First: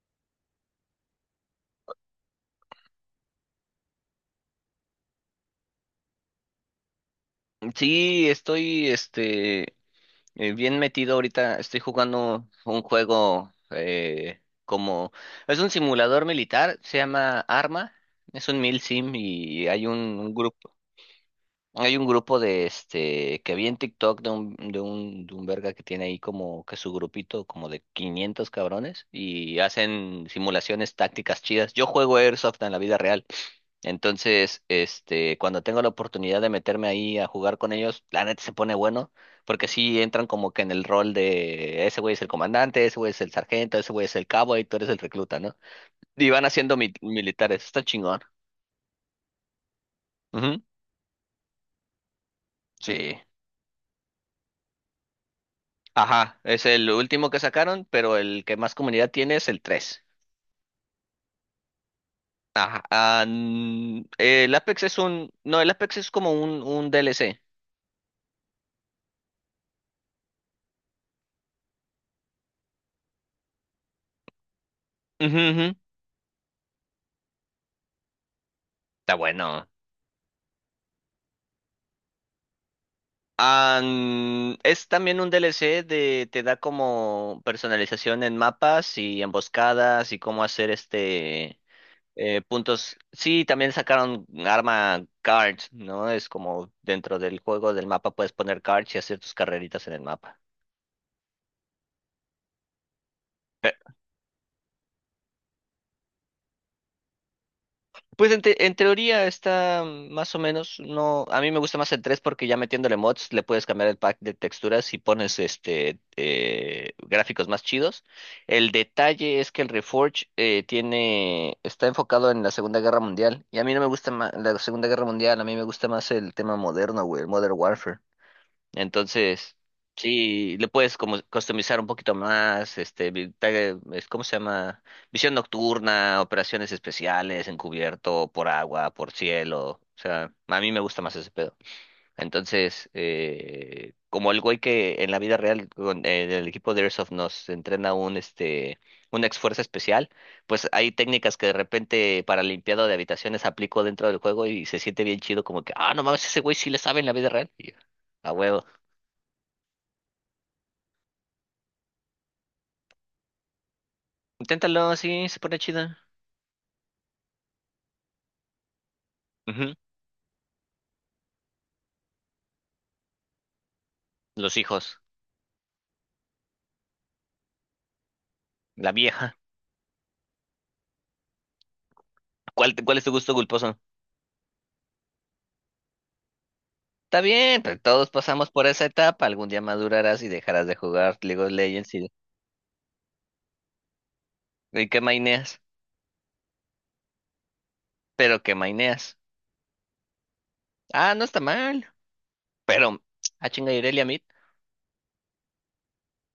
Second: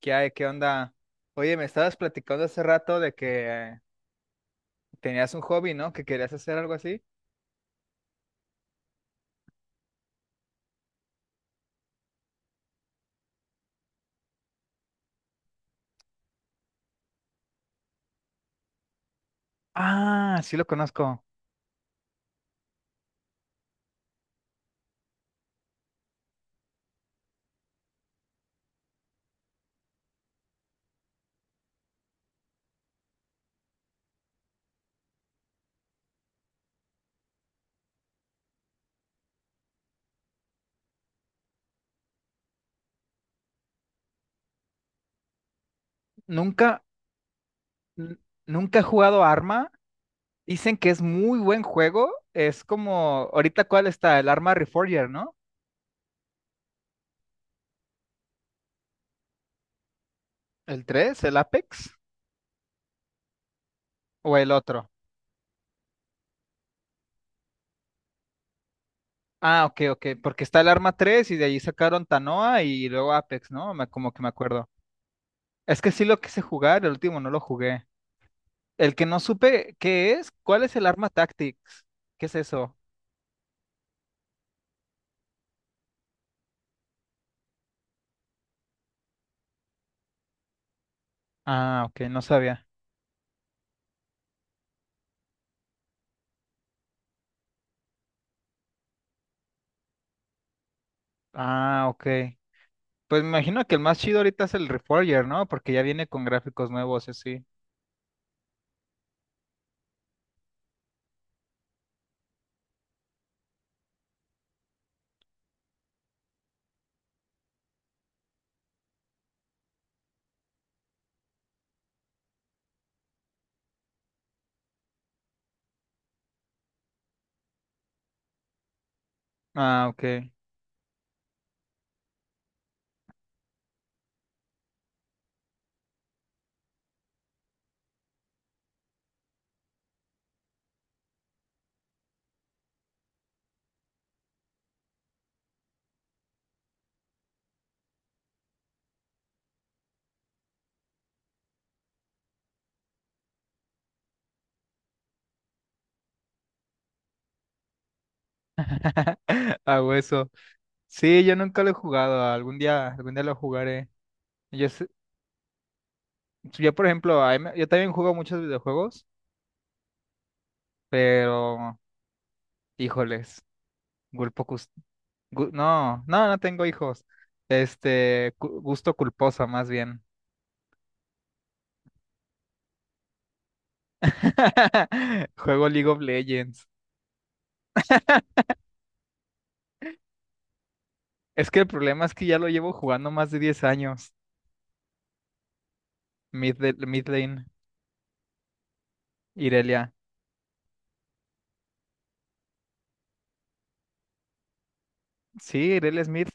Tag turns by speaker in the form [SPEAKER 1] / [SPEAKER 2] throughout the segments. [SPEAKER 1] ¿Qué hay? ¿Qué onda? Oye, me estabas platicando hace rato de que tenías un hobby, ¿no? Que querías hacer algo así.
[SPEAKER 2] Sí, estoy bien metido ahorita. Estoy jugando un juego como es un simulador militar, se llama Arma, es un mil sim y
[SPEAKER 1] Ah, sí lo conozco.
[SPEAKER 2] hay un grupo de este que vi en TikTok de un verga que tiene ahí como que su grupito como de 500 cabrones y hacen simulaciones tácticas chidas. Yo juego Airsoft en la vida real. Entonces, cuando tengo la oportunidad de meterme ahí a jugar con ellos, la neta se pone bueno, porque sí entran como que en el rol de ese güey es el comandante, ese güey es el sargento, ese güey es el cabo y tú eres el recluta, ¿no? Y van haciendo
[SPEAKER 1] Nunca,
[SPEAKER 2] militares, está
[SPEAKER 1] n-
[SPEAKER 2] chingón.
[SPEAKER 1] nunca he jugado Arma.
[SPEAKER 2] Ujú.
[SPEAKER 1] Dicen que es muy buen juego. Es
[SPEAKER 2] Sí.
[SPEAKER 1] como, ahorita cuál está, el Arma Reforger, ¿no?
[SPEAKER 2] Ajá, es el último que sacaron, pero el que más comunidad tiene es el tres.
[SPEAKER 1] ¿El 3, el Apex
[SPEAKER 2] Ajá.
[SPEAKER 1] o el
[SPEAKER 2] El Apex
[SPEAKER 1] otro?
[SPEAKER 2] es un, no, el Apex es como un DLC.
[SPEAKER 1] Ah, ok, ok, porque está el Arma tres y de allí sacaron Tanoa y luego Apex, ¿no? Como que me acuerdo.
[SPEAKER 2] Ujú, ujú.
[SPEAKER 1] Es que sí lo quise jugar, el último no lo jugué. El que
[SPEAKER 2] Está
[SPEAKER 1] no
[SPEAKER 2] bueno.
[SPEAKER 1] supe qué es, ¿cuál es el arma Tactics? ¿Qué es eso?
[SPEAKER 2] Es también un DLC de te da como personalización en mapas y emboscadas y cómo hacer
[SPEAKER 1] Ah, ok, no sabía.
[SPEAKER 2] puntos. Sí, también sacaron arma cards, ¿no? Es como dentro del juego del mapa puedes poner cards y hacer tus carreritas en el mapa.
[SPEAKER 1] Ah, ok. Pues me imagino que el más chido ahorita es el Reforger, ¿no? Porque ya viene con gráficos nuevos, y así.
[SPEAKER 2] En teoría está más o menos, no, a mí me gusta más el 3 porque ya metiéndole mods le puedes cambiar el pack de texturas y pones gráficos más chidos. El detalle es que el Reforge está enfocado en la Segunda Guerra Mundial y a mí no me gusta la Segunda Guerra Mundial, a mí me gusta más el tema moderno, güey, el Modern Warfare. Entonces,
[SPEAKER 1] Ah, ok.
[SPEAKER 2] sí, le puedes como customizar un poquito más, ¿cómo se llama? Visión nocturna, operaciones especiales, encubierto, por agua, por cielo. O sea, a mí me gusta más ese pedo. Entonces, como el güey que en la vida real con el equipo de Airsoft nos entrena un este una ex fuerza especial, pues hay técnicas que de repente para limpiado de habitaciones aplico dentro del juego y se siente bien chido como que, ah, no mames, ese güey sí le sabe en la vida real. Y yo, a huevo.
[SPEAKER 1] Hago eso. Sí, yo nunca lo he jugado. Algún día lo jugaré. Yo, sé-
[SPEAKER 2] Inténtalo, sí, se pone chida.
[SPEAKER 1] yo por ejemplo, yo también juego muchos videojuegos,
[SPEAKER 2] Ujú.
[SPEAKER 1] pero, híjoles, culpo,
[SPEAKER 2] Los
[SPEAKER 1] cus-
[SPEAKER 2] hijos,
[SPEAKER 1] no, no, no tengo hijos. Este, cu-
[SPEAKER 2] la
[SPEAKER 1] gusto
[SPEAKER 2] vieja.
[SPEAKER 1] culposo, más bien.
[SPEAKER 2] ¿Cuál es tu gusto culposo?
[SPEAKER 1] Juego League of Legends.
[SPEAKER 2] Está bien, pero todos pasamos por esa etapa. Algún día madurarás y dejarás de jugar League
[SPEAKER 1] Es
[SPEAKER 2] of
[SPEAKER 1] que el
[SPEAKER 2] Legends
[SPEAKER 1] problema
[SPEAKER 2] y,
[SPEAKER 1] es que ya lo llevo jugando más de 10 años.
[SPEAKER 2] y que maineas.
[SPEAKER 1] Mid lane,
[SPEAKER 2] Pero que maineas.
[SPEAKER 1] Irelia.
[SPEAKER 2] Ah, no está mal. Pero, ah, chinga, Irelia Mid.
[SPEAKER 1] Sí, Irelia Smith.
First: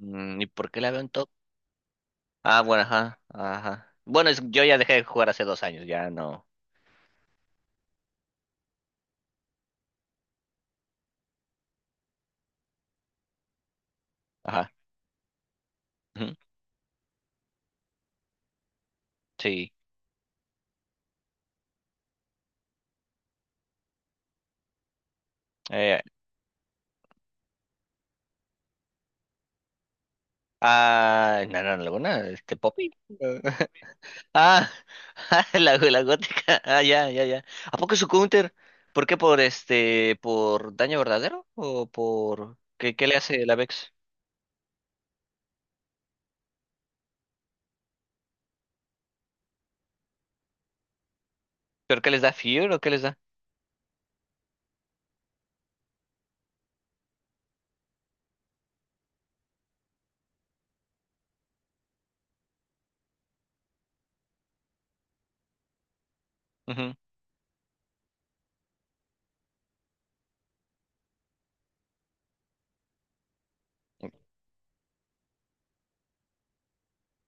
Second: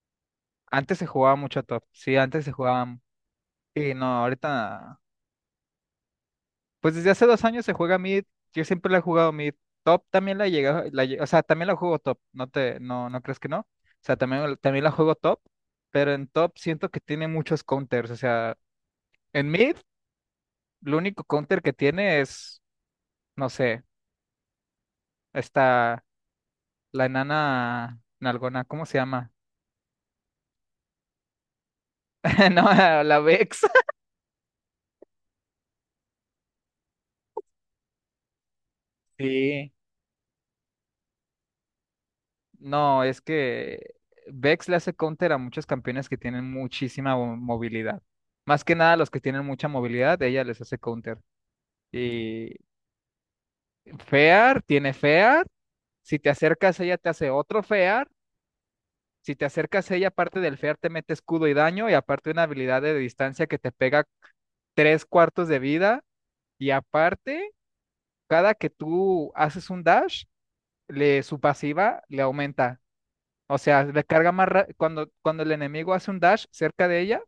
[SPEAKER 2] ¿Y por qué la
[SPEAKER 1] Antes
[SPEAKER 2] veo
[SPEAKER 1] se
[SPEAKER 2] en top?
[SPEAKER 1] jugaba mucho a top. Sí, antes se
[SPEAKER 2] Ah, bueno,
[SPEAKER 1] jugaba.
[SPEAKER 2] ajá, ajá.
[SPEAKER 1] Y no,
[SPEAKER 2] Bueno, yo ya dejé
[SPEAKER 1] ahorita.
[SPEAKER 2] de jugar hace 2 años, ya no.
[SPEAKER 1] Pues desde hace 2 años se juega mid. Yo siempre la he jugado mid. Top también la llega. O sea, también la juego top. No, no crees que no. O sea, también,
[SPEAKER 2] Ajá.
[SPEAKER 1] también la juego top. Pero en
[SPEAKER 2] Ujú.
[SPEAKER 1] top siento que tiene muchos counters. O sea, en
[SPEAKER 2] Sí.
[SPEAKER 1] mid, lo único counter que tiene es, no sé,
[SPEAKER 2] Eh,
[SPEAKER 1] esta. La enana nalgona, ¿cómo se llama?
[SPEAKER 2] ah, no, no, no, alguna, este
[SPEAKER 1] No,
[SPEAKER 2] Poppy.
[SPEAKER 1] la Vex.
[SPEAKER 2] Ah, Ah, la gótica. Ah, ya, ya, ya. ¿A poco su counter? ¿Por qué? ¿Por
[SPEAKER 1] Sí.
[SPEAKER 2] por daño verdadero? ¿O por qué,
[SPEAKER 1] No,
[SPEAKER 2] qué le
[SPEAKER 1] es
[SPEAKER 2] hace la Vex?
[SPEAKER 1] que Vex le hace counter a muchos campeones que tienen muchísima movilidad. Más que nada los que tienen mucha movilidad, ella les hace counter.
[SPEAKER 2] ¿Pero qué les da
[SPEAKER 1] Y
[SPEAKER 2] Fear o qué les da?
[SPEAKER 1] Fear tiene Fear. Si te acercas, ella te hace otro Fear. Si te acercas, ella aparte del Fear te mete escudo y daño y aparte una habilidad de distancia que te pega tres cuartos de vida. Y
[SPEAKER 2] Ujú.
[SPEAKER 1] aparte, cada que tú haces un dash, su pasiva le aumenta. O sea, le carga más ra- cuando, cuando el enemigo hace un dash cerca de ella,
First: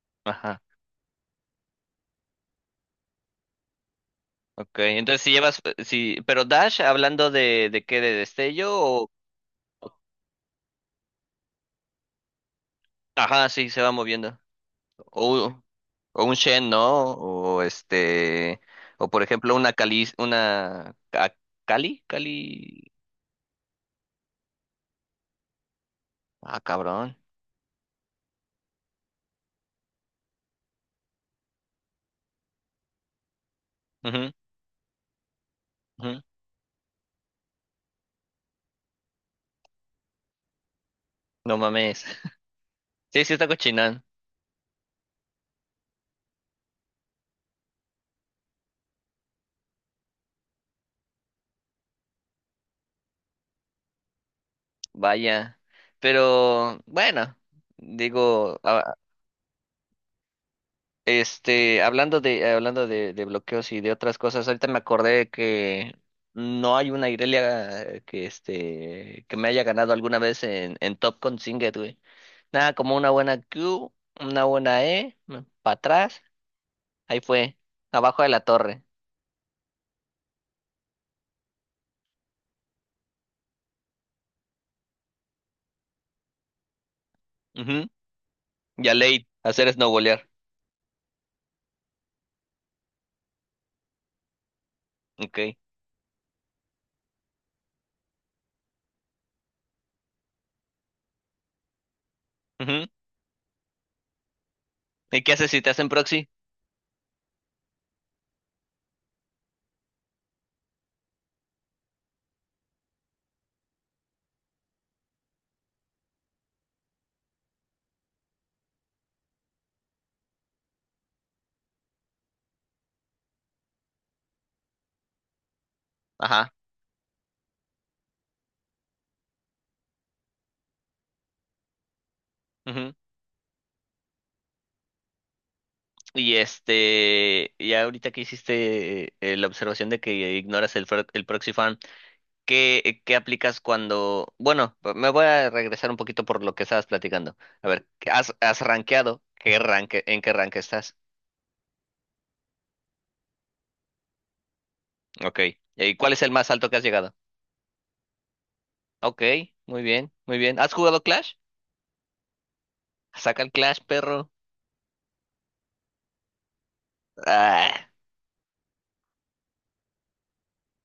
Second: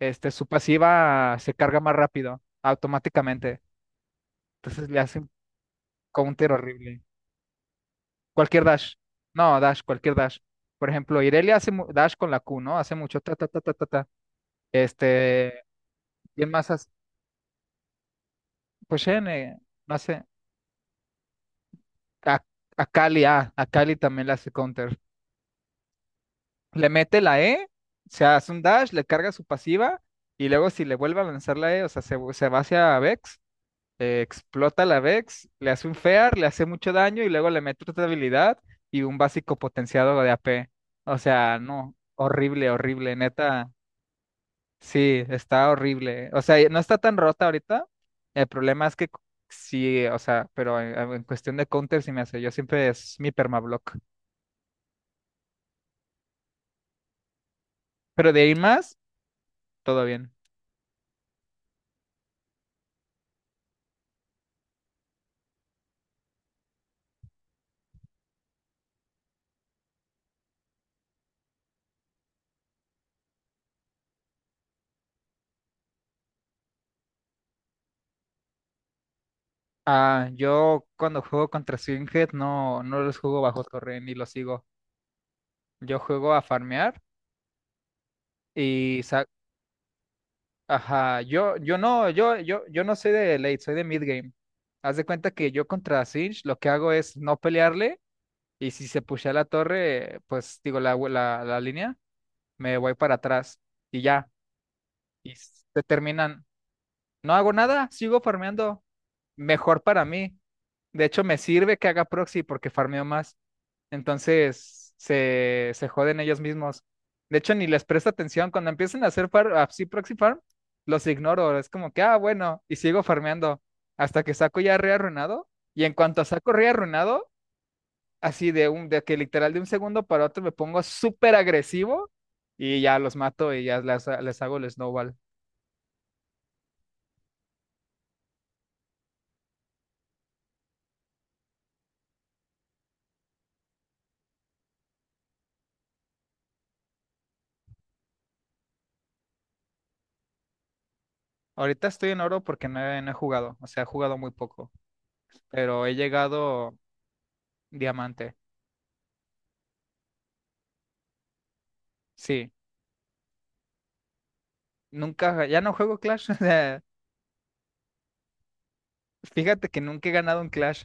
[SPEAKER 1] su
[SPEAKER 2] Ajá.
[SPEAKER 1] pasiva se carga más rápido, automáticamente.
[SPEAKER 2] Ok,
[SPEAKER 1] Entonces le hace
[SPEAKER 2] entonces
[SPEAKER 1] un
[SPEAKER 2] si llevas, si, pero
[SPEAKER 1] counter
[SPEAKER 2] Dash,
[SPEAKER 1] horrible.
[SPEAKER 2] hablando de qué, de
[SPEAKER 1] Cualquier
[SPEAKER 2] destello
[SPEAKER 1] dash.
[SPEAKER 2] o.
[SPEAKER 1] No, dash, cualquier dash. Por ejemplo, Irelia hace dash con la Q, ¿no? Hace mucho ta ta
[SPEAKER 2] Ajá,
[SPEAKER 1] ta
[SPEAKER 2] sí,
[SPEAKER 1] ta
[SPEAKER 2] se
[SPEAKER 1] ta
[SPEAKER 2] va
[SPEAKER 1] ta.
[SPEAKER 2] moviendo. O,
[SPEAKER 1] Este,
[SPEAKER 2] o un
[SPEAKER 1] ¿quién más
[SPEAKER 2] Shen,
[SPEAKER 1] hace?
[SPEAKER 2] ¿no? O este,
[SPEAKER 1] Pues
[SPEAKER 2] o por
[SPEAKER 1] Shen,
[SPEAKER 2] ejemplo una
[SPEAKER 1] no
[SPEAKER 2] Cali,
[SPEAKER 1] sé.
[SPEAKER 2] una Ca- Cali,
[SPEAKER 1] A, a
[SPEAKER 2] Cali.
[SPEAKER 1] Kali, ah, a Kali también le hace counter.
[SPEAKER 2] Ah,
[SPEAKER 1] Le
[SPEAKER 2] cabrón.
[SPEAKER 1] mete la E, se hace un dash, le carga su pasiva y luego si le vuelve a lanzar la E, o sea, se va hacia Vex,
[SPEAKER 2] Ujú,
[SPEAKER 1] explota la Vex, le hace un
[SPEAKER 2] ujú.
[SPEAKER 1] Fear, le hace mucho daño y luego le mete otra habilidad y un básico potenciado de AP. O sea,
[SPEAKER 2] No
[SPEAKER 1] no,
[SPEAKER 2] mames.
[SPEAKER 1] horrible, horrible,
[SPEAKER 2] Sí, sí está
[SPEAKER 1] neta.
[SPEAKER 2] cochinón,
[SPEAKER 1] Sí, está horrible. O sea, no está tan rota ahorita. El problema es que sí, o sea, pero en cuestión de counter sí me hace. Yo siempre es mi permablock.
[SPEAKER 2] vaya. Pero bueno,
[SPEAKER 1] Pero de ahí en
[SPEAKER 2] digo, ah,
[SPEAKER 1] más, todo bien.
[SPEAKER 2] hablando de bloqueos y de otras cosas, ahorita me acordé que no hay una Irelia que que me haya ganado alguna vez en Top con Singed, güey. Nada, como una buena Q, una buena E, para atrás, ahí fue, abajo de la torre.
[SPEAKER 1] Ah, yo cuando juego contra Swinghead no los juego bajo torre ni los sigo. Yo juego a farmear
[SPEAKER 2] Ujú. Y a
[SPEAKER 1] y sa-
[SPEAKER 2] late, hacer snowbolear.
[SPEAKER 1] ajá, yo no soy de late, soy de mid game. Haz de cuenta
[SPEAKER 2] Ok.
[SPEAKER 1] que yo contra Singed lo que hago es no pelearle y si se pushea la torre, pues digo la línea, me
[SPEAKER 2] Ujú.
[SPEAKER 1] voy para atrás y ya.
[SPEAKER 2] ¿Y qué
[SPEAKER 1] Y
[SPEAKER 2] haces si te
[SPEAKER 1] se
[SPEAKER 2] hacen proxy?
[SPEAKER 1] terminan. No hago nada, sigo farmeando. Mejor para mí. De hecho, me sirve que haga proxy porque farmeo más. Entonces se joden ellos mismos. De hecho, ni les presto atención. Cuando empiezan a hacer así proxy farm, los ignoro. Es como que, ah, bueno, y sigo farmeando hasta que saco ya re arruinado. Y en cuanto saco
[SPEAKER 2] Ajá.
[SPEAKER 1] re arruinado, así de que literal de un segundo para otro me pongo súper agresivo y ya los mato y ya les hago el snowball.
[SPEAKER 2] Y ya ahorita que hiciste la observación de que ignoras el proxy farm, ¿qué aplicas cuando. Bueno, me voy a regresar un poquito por lo que estabas platicando. A ver, ¿qué ¿has rankeado? ¿Qué ranque, en qué rank estás?
[SPEAKER 1] Ahorita estoy en oro porque no he jugado, o sea, he jugado muy poco,
[SPEAKER 2] Ok.
[SPEAKER 1] pero he
[SPEAKER 2] ¿Y cuál es el más alto que
[SPEAKER 1] llegado
[SPEAKER 2] has llegado?
[SPEAKER 1] diamante.
[SPEAKER 2] Ok, muy bien, muy bien. ¿Has jugado Clash?
[SPEAKER 1] Sí,
[SPEAKER 2] Saca el Clash, perro.
[SPEAKER 1] nunca, ya no juego Clash.
[SPEAKER 2] Ah,
[SPEAKER 1] Fíjate que nunca he ganado un Clash.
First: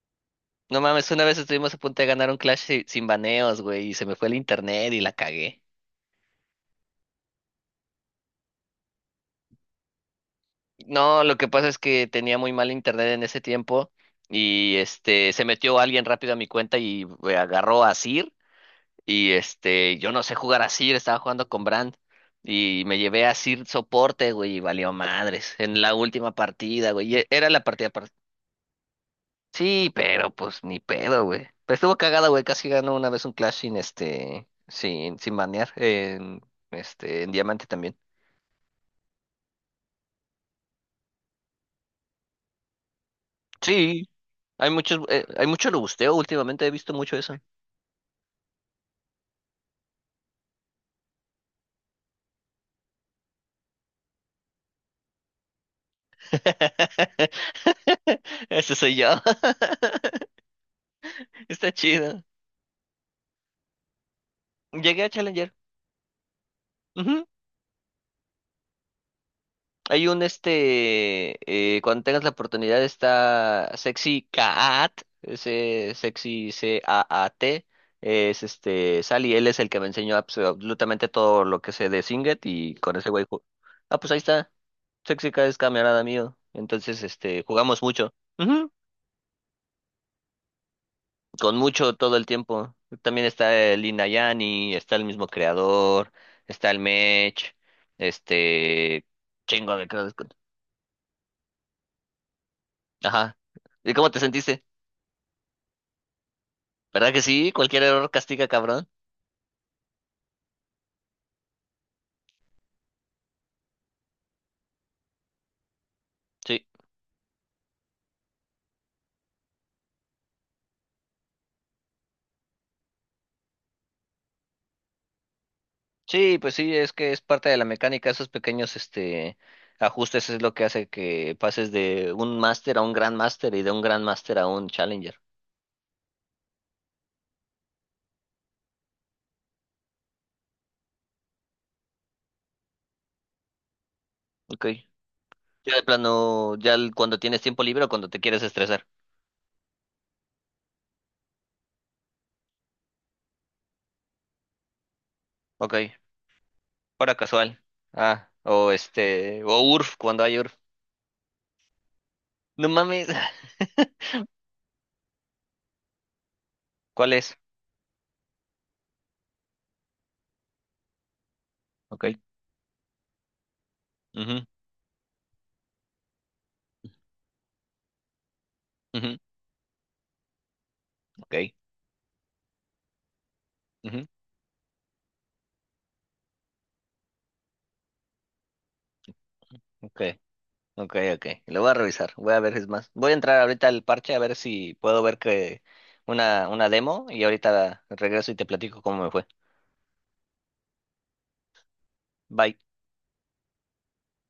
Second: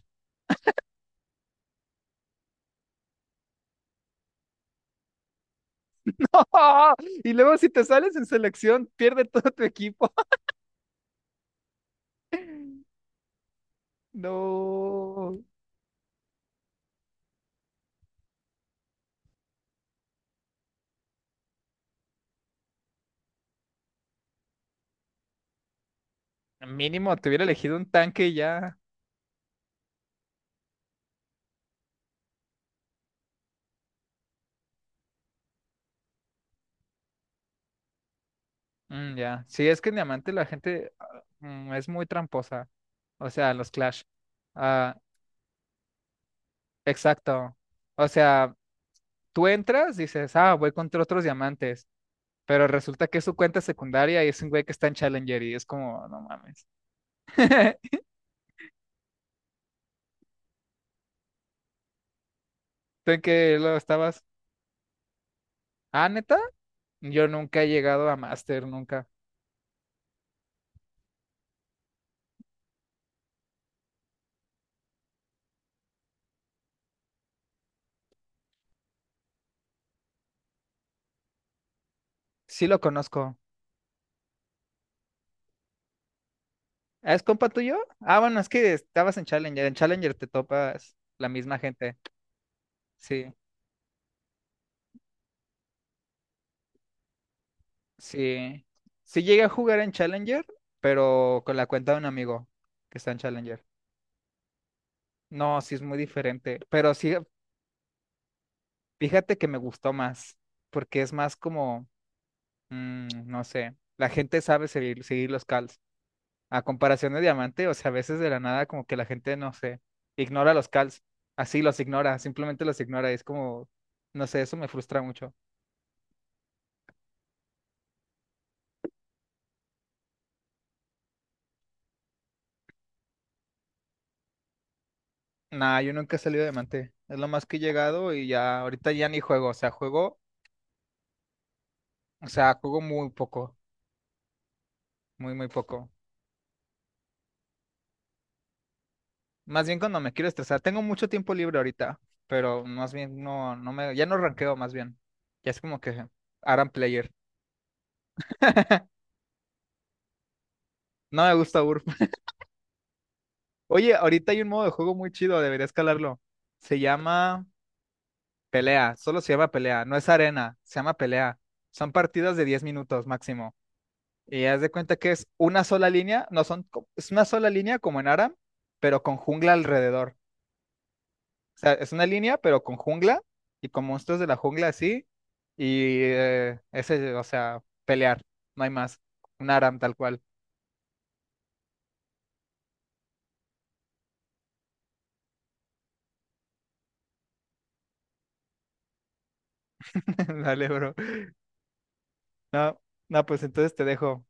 [SPEAKER 2] no mames, una vez estuvimos a punto de ganar un Clash sin baneos, güey, y se me fue el internet y la cagué.
[SPEAKER 1] Y luego si te sales en selección, pierde todo tu equipo.
[SPEAKER 2] No, lo que pasa es que tenía muy mal internet en ese tiempo y
[SPEAKER 1] No.
[SPEAKER 2] se metió alguien rápido a mi cuenta y agarró a Sir y yo no sé jugar a Sir, estaba jugando con Brand y me llevé a Sir soporte, güey, y valió madres en la última partida, güey.
[SPEAKER 1] Mínimo, te hubiera
[SPEAKER 2] Era la
[SPEAKER 1] elegido un
[SPEAKER 2] partida par-.
[SPEAKER 1] tanque y ya.
[SPEAKER 2] Sí, pero pues ni pedo, güey. Pero estuvo cagada, güey, casi ganó una vez un Clash sin banear en Diamante también.
[SPEAKER 1] Mm, ya. Sí, es que en Diamante la gente es muy tramposa. O sea, los Clash.
[SPEAKER 2] Sí.
[SPEAKER 1] Ah,
[SPEAKER 2] Hay mucho lo busteo últimamente, he visto mucho eso.
[SPEAKER 1] exacto. O sea, tú entras, dices, voy contra otros diamantes. Pero resulta que es su cuenta secundaria y es un güey que está en Challenger y es como, no mames.
[SPEAKER 2] Ese soy yo. Está chido.
[SPEAKER 1] ¿Tú en qué lo estabas?
[SPEAKER 2] Llegué a Challenger.
[SPEAKER 1] Ah, neta.
[SPEAKER 2] Ujú.
[SPEAKER 1] Yo nunca he llegado a Master, nunca.
[SPEAKER 2] Hay un este, Cuando tengas la oportunidad está Sexy Cat, ese Sexy CAAT, es Sally, él es el que me enseñó absolutamente todo lo que sé de Singet
[SPEAKER 1] Sí
[SPEAKER 2] y
[SPEAKER 1] lo
[SPEAKER 2] con ese güey,
[SPEAKER 1] conozco.
[SPEAKER 2] ah, pues ahí está, Sexy Cat es camarada mío, entonces
[SPEAKER 1] ¿Ah, es compa tuyo?
[SPEAKER 2] jugamos mucho.
[SPEAKER 1] Ah, bueno, es
[SPEAKER 2] Ujú.
[SPEAKER 1] que estabas en Challenger. En Challenger te topas la
[SPEAKER 2] Con
[SPEAKER 1] misma
[SPEAKER 2] mucho
[SPEAKER 1] gente.
[SPEAKER 2] todo el tiempo. También
[SPEAKER 1] Sí,
[SPEAKER 2] está el Inayani, está el mismo creador, está el Mech,
[SPEAKER 1] sí.
[SPEAKER 2] este
[SPEAKER 1] Sí llegué a
[SPEAKER 2] chingo
[SPEAKER 1] jugar
[SPEAKER 2] de
[SPEAKER 1] en
[SPEAKER 2] cosas.
[SPEAKER 1] Challenger, pero con la cuenta de un amigo que está en
[SPEAKER 2] Ajá.
[SPEAKER 1] Challenger.
[SPEAKER 2] ¿Y cómo te sentiste?
[SPEAKER 1] No, sí es muy diferente. Pero
[SPEAKER 2] ¿Verdad
[SPEAKER 1] sí,
[SPEAKER 2] que sí? Cualquier error castiga, cabrón.
[SPEAKER 1] fíjate que me gustó más, porque es más como, no sé, la gente sabe seguir los calls. A
[SPEAKER 2] Sí.
[SPEAKER 1] comparación de diamante, o sea, a veces de la nada como que la gente, no sé, ignora los calls. Así los ignora, simplemente los ignora. Y es como, no sé, eso me frustra mucho.
[SPEAKER 2] Sí, pues sí, es que es parte de la mecánica, esos pequeños ajustes es lo que hace que pases de un máster a un gran máster y de un gran máster a un challenger.
[SPEAKER 1] Nah, yo nunca he salido de diamante. Es lo más que he llegado y ya, ahorita ya ni juego. O sea, juego, o sea, juego muy poco,
[SPEAKER 2] Ok.
[SPEAKER 1] muy, muy
[SPEAKER 2] Ya de
[SPEAKER 1] poco.
[SPEAKER 2] plano, cuando tienes tiempo libre o cuando te quieres estresar.
[SPEAKER 1] Más bien cuando me quiero estresar. Tengo mucho tiempo libre ahorita, pero más bien no, no me, ya no ranqueo más bien. Ya es como
[SPEAKER 2] Ok.
[SPEAKER 1] que Aran Player.
[SPEAKER 2] Hora casual. Ah, o URF, cuando hay URF.
[SPEAKER 1] No me gusta URP.
[SPEAKER 2] No mames.
[SPEAKER 1] Oye, ahorita hay un modo de juego muy chido, debería escalarlo. Se
[SPEAKER 2] ¿Cuál es?
[SPEAKER 1] llama... Pelea, solo se llama pelea, no es arena, se llama pelea. Son
[SPEAKER 2] Ok.
[SPEAKER 1] partidas de 10 minutos máximo. Y
[SPEAKER 2] Ujú,
[SPEAKER 1] haz de cuenta que es una sola línea, no son, co- es una sola línea como en Aram, pero con
[SPEAKER 2] ujú,
[SPEAKER 1] jungla alrededor.
[SPEAKER 2] ok.
[SPEAKER 1] O sea, es una línea, pero con jungla y con
[SPEAKER 2] Ujú,
[SPEAKER 1] monstruos de la jungla así. Y ese, o sea, pelear, no hay más. Un Aram tal
[SPEAKER 2] ok.
[SPEAKER 1] cual.
[SPEAKER 2] Ok, ok. Lo voy a revisar. Voy a ver, es más. Voy a entrar ahorita al parche a ver si puedo ver que una demo y ahorita regreso y te platico cómo me fue.
[SPEAKER 1] Dale, bro.
[SPEAKER 2] Bye.
[SPEAKER 1] No, no, pues entonces te dejo.